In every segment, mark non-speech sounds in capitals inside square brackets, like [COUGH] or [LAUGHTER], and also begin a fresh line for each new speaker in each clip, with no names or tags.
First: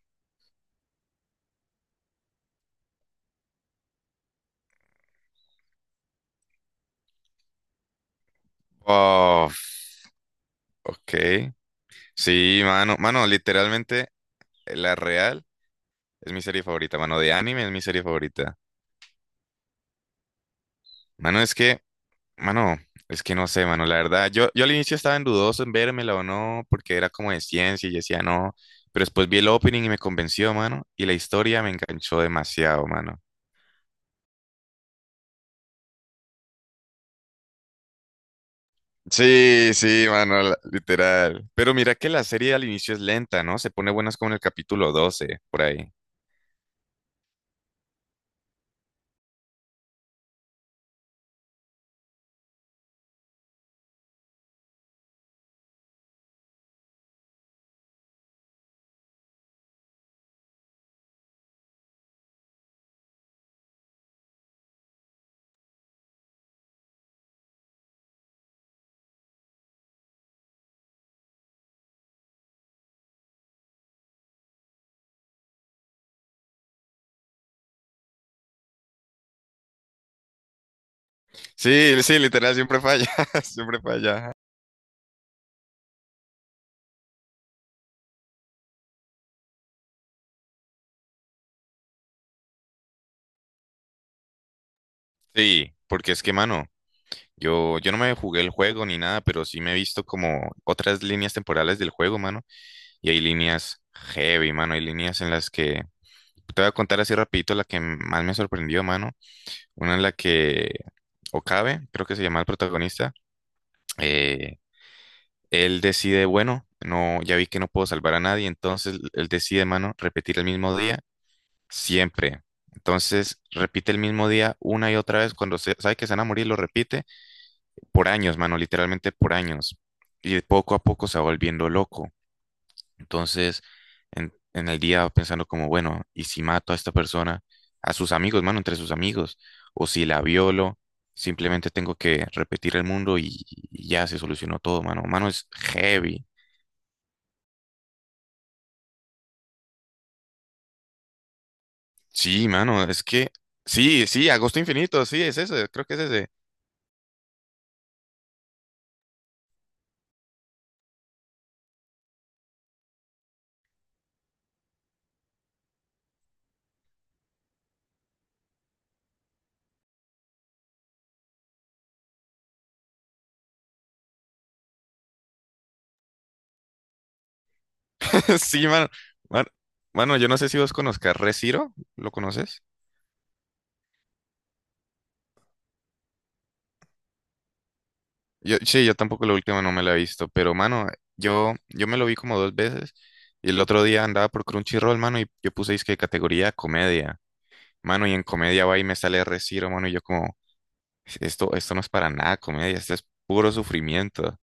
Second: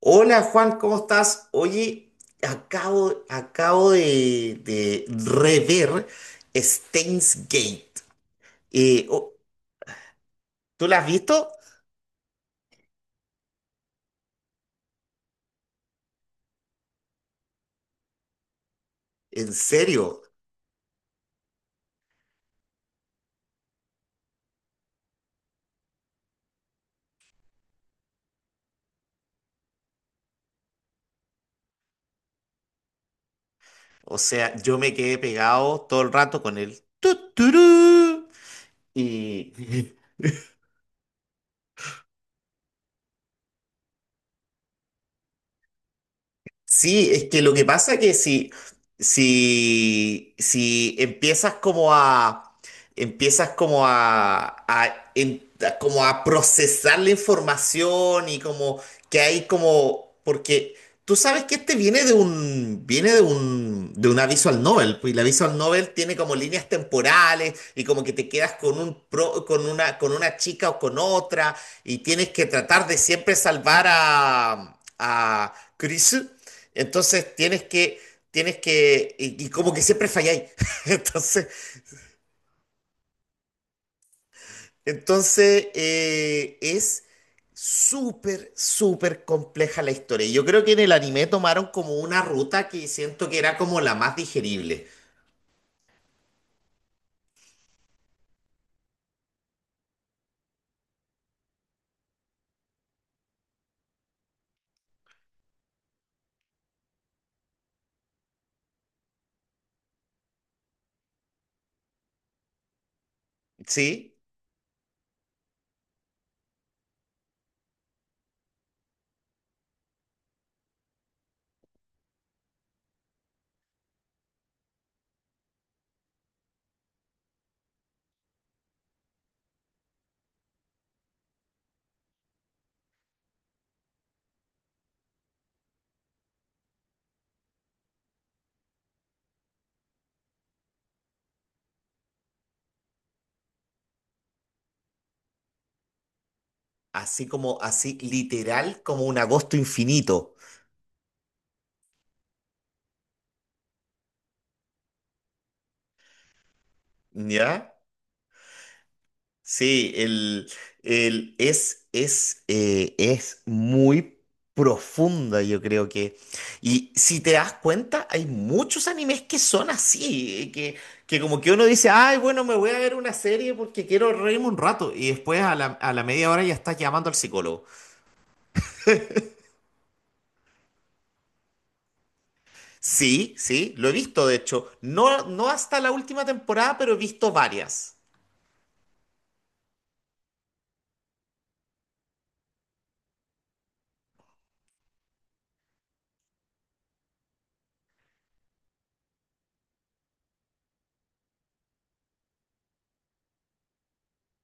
Hola Juan, ¿cómo estás? Oye, acabo de rever Steins Gate. Eh, oh,
Oh,
¿Tú la has visto?
ok. Sí, mano. Mano, literalmente, La Real es mi serie favorita, mano. De anime es mi serie favorita.
En serio.
Mano, mano, es que no sé, mano. La verdad, yo al inicio estaba en dudoso en vérmela o no, porque era como de ciencia y yo decía no. Pero después vi el opening y me convenció, mano. Y la historia me enganchó demasiado, mano.
O sea, yo me quedé pegado todo el rato con el turú. Y
Sí, sí,
[LAUGHS]
mano, literal. Pero mira que la serie al inicio es lenta, ¿no? Se pone buenas como en el capítulo 12, por ahí.
Sí, es que lo que pasa que si como a procesar la información y como que hay como, porque tú sabes que este viene de una visual novel, pues, y la visual novel tiene como líneas temporales y como que te quedas con una chica o con otra y tienes que tratar de siempre salvar a, Chris. Entonces tienes que, y como que siempre falláis. [LAUGHS] Entonces,
Sí, sí, literal, siempre falla, [LAUGHS] siempre falla.
entonces, es súper, súper compleja la historia. Y yo creo que en el anime tomaron como una ruta que siento que era como la más digerible,
Sí, porque es que, mano, yo no me jugué el juego ni nada, pero sí me he visto como otras líneas temporales del juego, mano, y hay líneas heavy, mano, hay líneas te voy a contar así rapidito la que más me sorprendió, mano, una en la que Okabe, creo que se llama el protagonista,
¿sí?
eh, él decide, bueno, no, ya vi que no puedo salvar a nadie, entonces él decide, mano, repetir el mismo día siempre. Entonces repite el mismo día una y otra vez. Cuando sabe que se van a morir, lo repite por años, mano, literalmente por años. Y poco a poco se va volviendo loco. Entonces, en el día pensando como, bueno, ¿y si mato a esta persona, a sus amigos, mano, entre sus amigos? O si la violo, simplemente tengo que repetir el mundo y ya se solucionó todo, mano. Mano, es heavy.
Así como, así literal, como un agosto infinito,
Sí, mano, es que, sí, sí, Agosto Infinito, sí, es ese, creo que es ese.
¿ya? Sí, es muy profunda, yo creo que. Y si te das cuenta, hay muchos animes que son así, que como que uno dice, ay, bueno, me voy a ver una serie porque quiero reírme un rato. Y después a la media hora ya estás llamando al psicólogo.
[LAUGHS] Sí, mano. Man- Mano, yo no sé si vos conozcas Re:Zero, ¿lo conoces?
Sí, sí, lo he visto, de hecho. No, no hasta la última temporada, pero he visto varias.
Yo, sí, yo tampoco la última no me la he visto, pero mano, yo me lo vi como dos veces y el otro día andaba por Crunchyroll, mano, y yo puse que categoría comedia, mano, y en comedia va y me sale Reciro, mano, y yo como, esto no es para nada comedia, esto es puro sufrimiento,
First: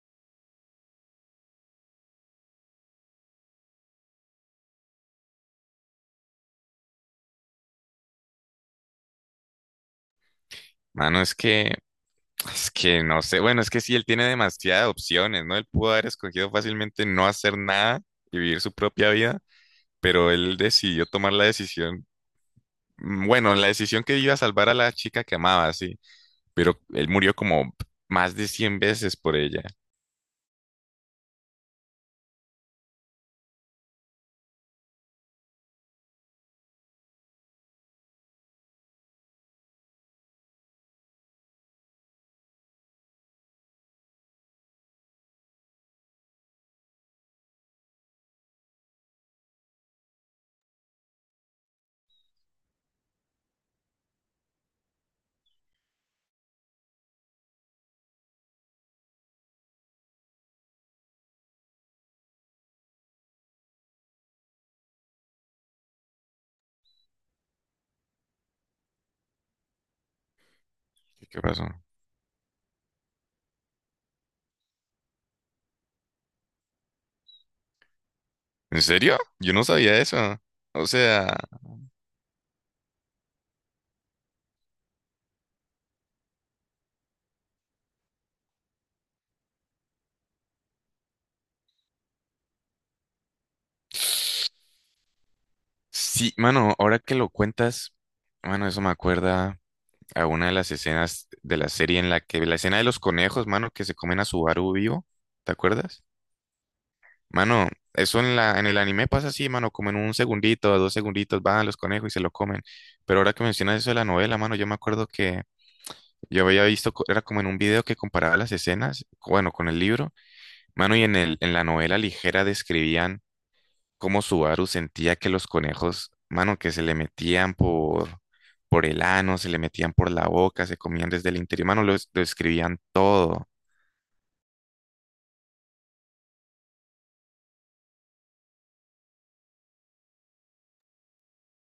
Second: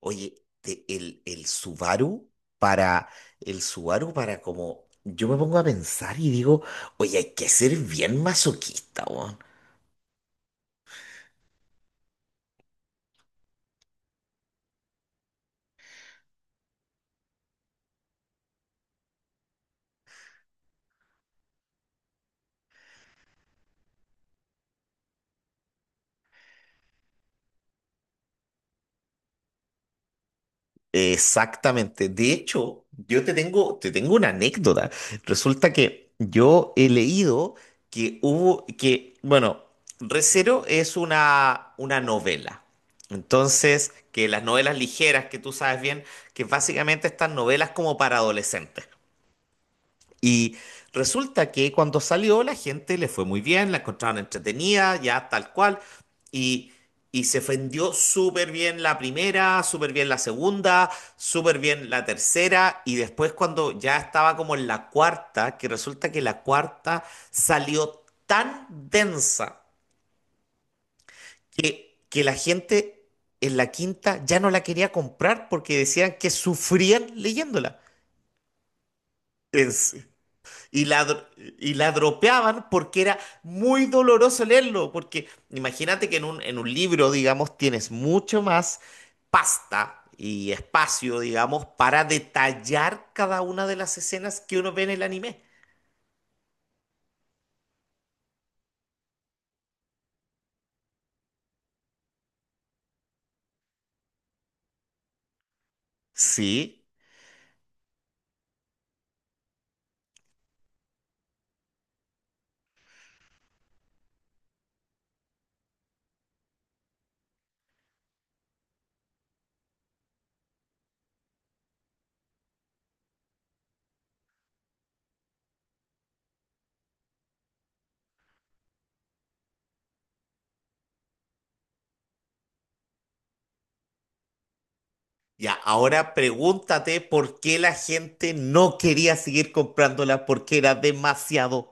Oye, el Subaru para, el Subaru para como, yo me pongo a pensar y digo, oye, hay que ser bien masoquista, weón.
mano, es que no sé, bueno, es que sí, él tiene demasiadas opciones, ¿no? Él pudo haber escogido fácilmente no hacer nada y vivir su propia vida, pero él decidió tomar la decisión, bueno, la decisión que iba a salvar a la chica que amaba, sí. Pero él murió como más de 100 veces por ella.
Exactamente. De hecho, yo te tengo una anécdota. Resulta que yo he leído que que, bueno, Recero es una novela. Entonces, que las novelas ligeras que tú sabes bien, que básicamente están novelas como para adolescentes. Y resulta que cuando salió la gente le fue muy bien, la encontraron entretenida, ya tal cual, y, y se vendió súper bien la primera, súper bien la segunda, súper bien la tercera, y después cuando ya estaba como en la cuarta, que resulta que la cuarta salió tan densa
¿Qué, qué pasó?
que la gente en la quinta ya no la quería comprar porque decían que sufrían leyéndola.
¿En serio? Yo no
Es-
sabía eso.
Y
O
la, dro-
sea,
y la dropeaban porque era muy doloroso leerlo, porque imagínate que en un libro, digamos, tienes mucho más pasta y espacio, digamos, para detallar cada una de las escenas que uno ve en el anime.
sí, mano, ahora que lo cuentas, mano, eso me acuerda a una de las escenas de la serie en la que, la escena de los conejos, mano, que se comen a Subaru vivo, ¿te acuerdas?
Sí,
Mano, eso en el anime pasa así, mano, como en un segundito, dos segunditos, van los conejos y se lo comen. Pero ahora que mencionas eso de la novela, mano, yo me acuerdo que yo había visto, era como en un video que comparaba las escenas, bueno, con el libro. Mano, y en la novela ligera describían cómo Subaru sentía que los conejos, mano, que se le metían por el ano, se le metían por la boca, se comían desde el interior, mano, lo, lo escribían todo.
ya, ahora pregúntate por qué la gente no quería seguir comprándola porque era demasiado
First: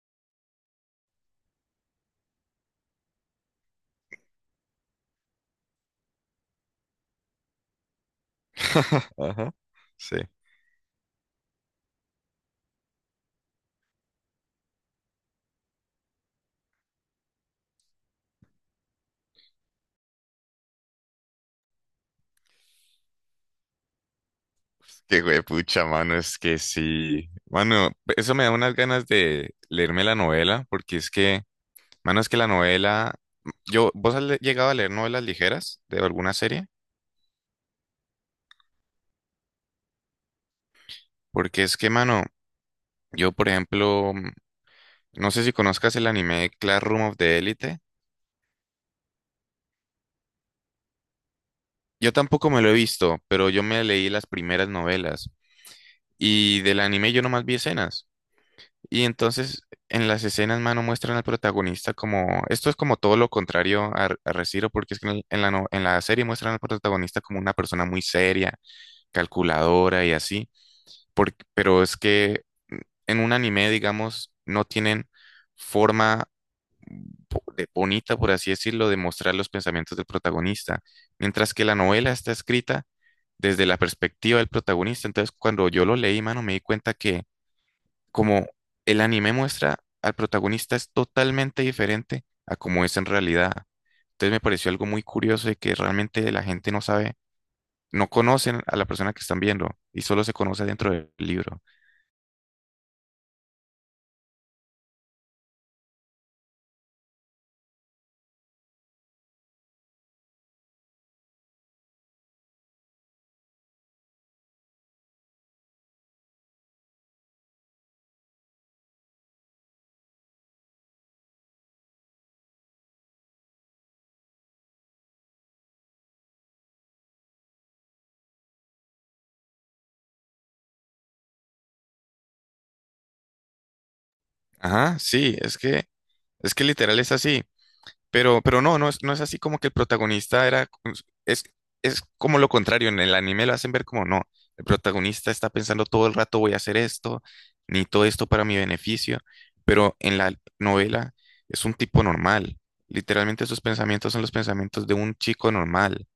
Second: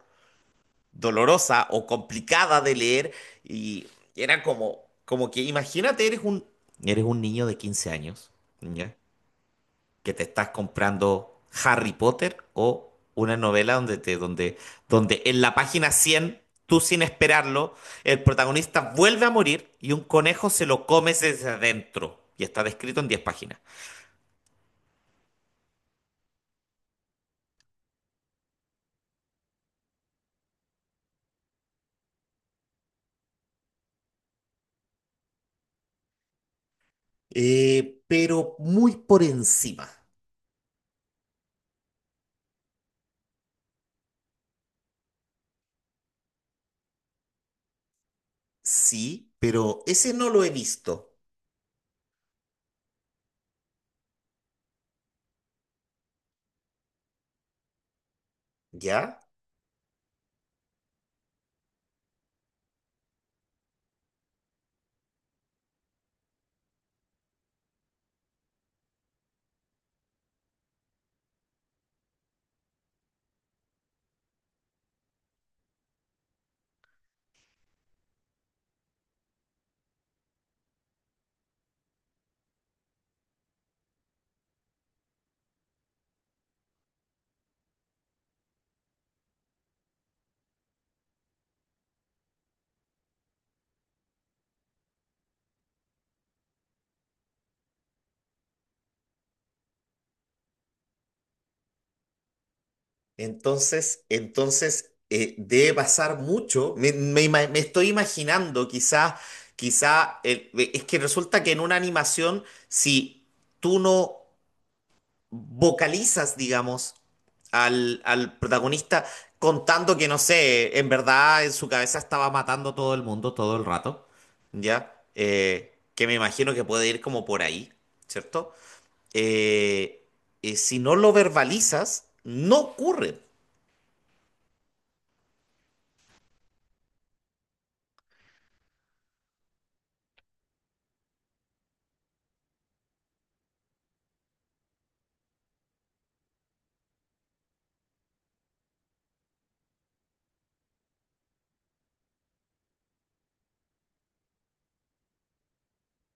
dolorosa o complicada de leer y era como que imagínate, eres un niño de 15 años, ¿ya?
[LAUGHS] Ajá,
Que
sí.
te estás comprando Harry Potter o una novela donde en la página 100 tú sin esperarlo, el protagonista vuelve a morir y un conejo se lo come desde adentro y está descrito en 10 páginas.
Qué pucha, mano, es que sí. Mano, eso me da unas ganas de leerme la novela, porque es que, mano, es que la novela, yo, ¿vos has llegado a leer novelas ligeras de alguna serie?
Pero muy por encima,
Porque es que, mano, yo, por ejemplo, no sé si conozcas el anime Classroom of the Elite.
sí, pero ese no lo he visto,
Yo tampoco me lo he visto, pero yo me leí las primeras novelas y del anime yo nomás vi escenas. Y
¿ya?
entonces en las escenas, mano, muestran al protagonista como... Esto es como todo lo contrario a, a Re:Zero, porque es que en, en la, en la serie muestran al protagonista como una persona muy seria, calculadora y así. Pero es que mm, en un anime, digamos, no tienen forma bonita, por así decirlo, de mostrar los pensamientos del protagonista, mientras que la novela está escrita desde la perspectiva del protagonista. Entonces, cuando yo lo leí, mano, me di cuenta que como el anime muestra al protagonista es totalmente diferente a como es en realidad. Entonces, me pareció algo muy curioso de que realmente la gente no sabe, no conocen a la persona que están viendo y solo se conoce dentro del libro.
Entonces, debe pasar mucho. Me estoy imaginando, quizá, es que resulta que en una animación, si tú no vocalizas, digamos, al protagonista contando que, no sé, en verdad en su cabeza estaba matando a todo el mundo todo el rato, ¿ya? Que me imagino que puede ir como por ahí, ¿cierto? Eh, si no lo verbalizas, no ocurre.
Ajá, sí, es que literal es así. Pero no, no es, no es así como que el protagonista era, es, es como lo contrario, en el anime lo hacen ver como no, el protagonista está pensando todo el rato voy a hacer esto, ni todo esto para mi beneficio, pero en la novela es un tipo normal, literalmente sus pensamientos son los pensamientos de un chico normal,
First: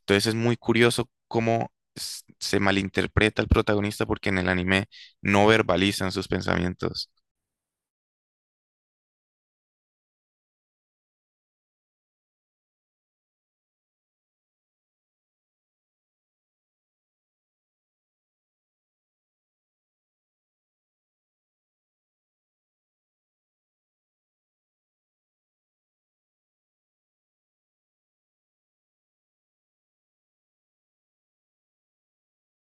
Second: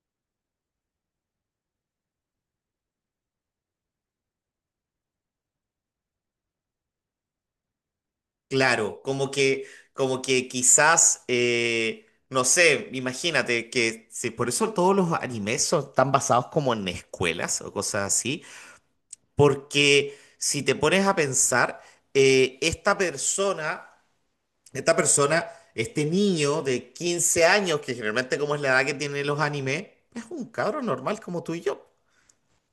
entonces es muy curioso cómo se malinterpreta al protagonista porque en el anime no verbalizan sus pensamientos.
Claro, como que quizás, no sé, imagínate que sí, por eso todos los animes son, están basados como en escuelas o cosas así, porque si te pones a pensar, eh, esta persona, esta persona, este niño de 15 años, que generalmente como es la edad que tienen los animes, es un cabro normal como tú y yo.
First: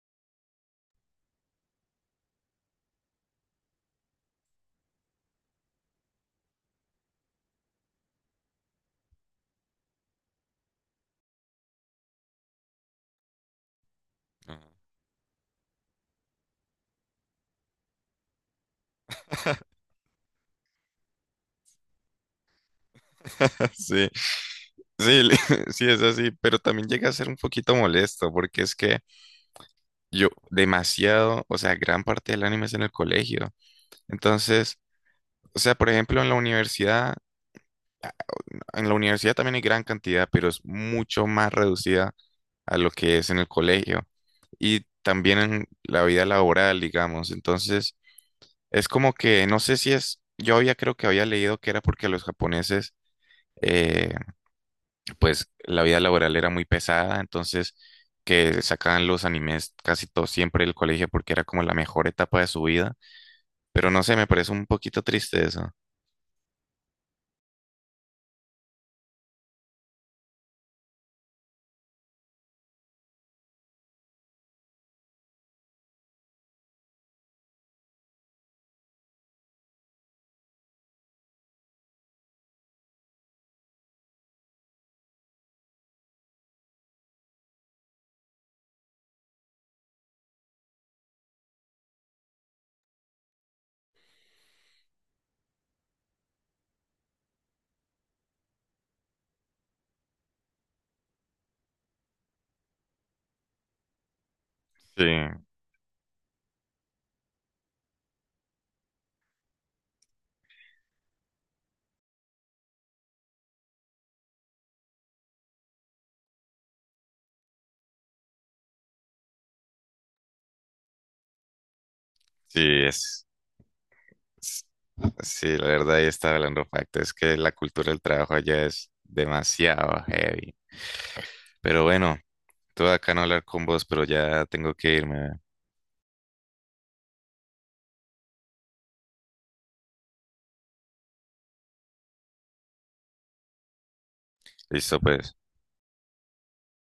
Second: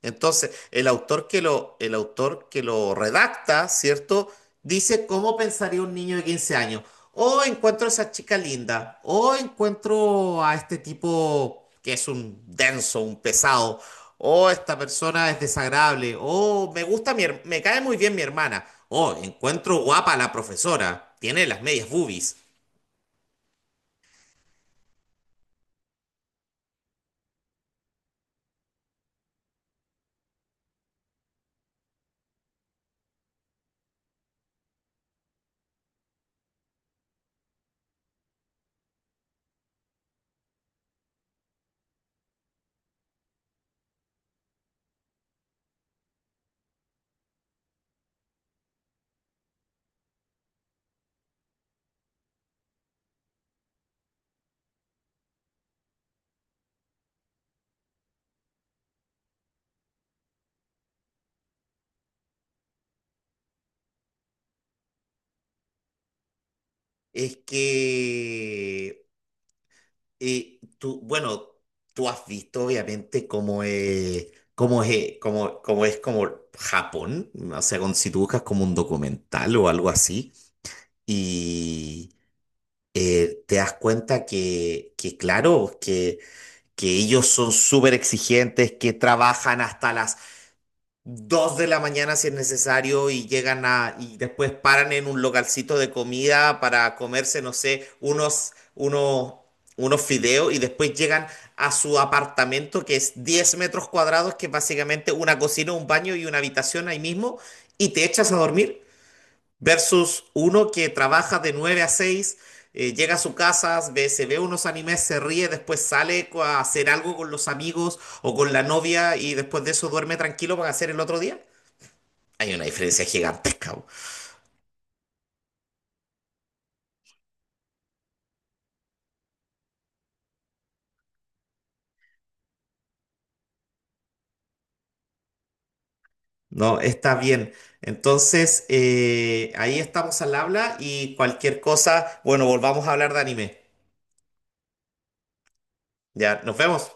Entonces, el autor que lo redacta, ¿cierto? Dice cómo pensaría un niño de 15 años. O encuentro a esa chica linda. O encuentro a este tipo que es un denso, un pesado. O
Ah.
esta persona es desagradable. O me cae muy bien mi hermana. O encuentro
[LAUGHS]
guapa a la profesora. Tiene las medias boobies.
Sí. Sí, [LAUGHS] sí, es así, pero también llega a ser un poquito molesto porque es que yo demasiado, o sea, gran parte del anime es en el colegio. Entonces, o sea, por ejemplo, en la universidad también hay gran cantidad, pero es mucho más reducida a lo que es en el colegio y también en la vida laboral, digamos. Entonces, es como que no sé si es, yo había creo que había leído que era porque los japoneses eh, pues la vida laboral era muy pesada, entonces que sacaban los animes casi todo siempre del colegio porque era como la mejor etapa de su vida, pero no sé, me parece un poquito triste eso.
Es que Y tú has visto obviamente cómo es como Japón, o sea, si tú buscas como un documental o algo así, y te das cuenta que, claro, que ellos son súper exigentes, que trabajan hasta las 2 de la mañana si es necesario y llegan a, y después paran en un localcito de comida para comerse, no sé, unos fideos y después llegan a su apartamento que es 10 metros cuadrados, que es
Sí,
básicamente una cocina, un baño y una habitación ahí mismo y te echas a dormir versus uno que trabaja de 9 a 6 llega a su casa, se ve unos animes, se ríe, después a hacer algo con los amigos o con la novia y después de eso duerme tranquilo para hacer el otro día. Hay
sí,
una diferencia
es,
gigantesca, po.
es- sí, la verdad ahí está hablando facto, es que la cultura del trabajo allá es demasiado heavy. Pero bueno, todo acá no hablar con vos, pero ya tengo que irme.
¿No? Está bien. Entonces, ahí estamos al habla y cualquier cosa, bueno, volvamos a hablar de anime.
Listo, pues.
Ya, nos vemos.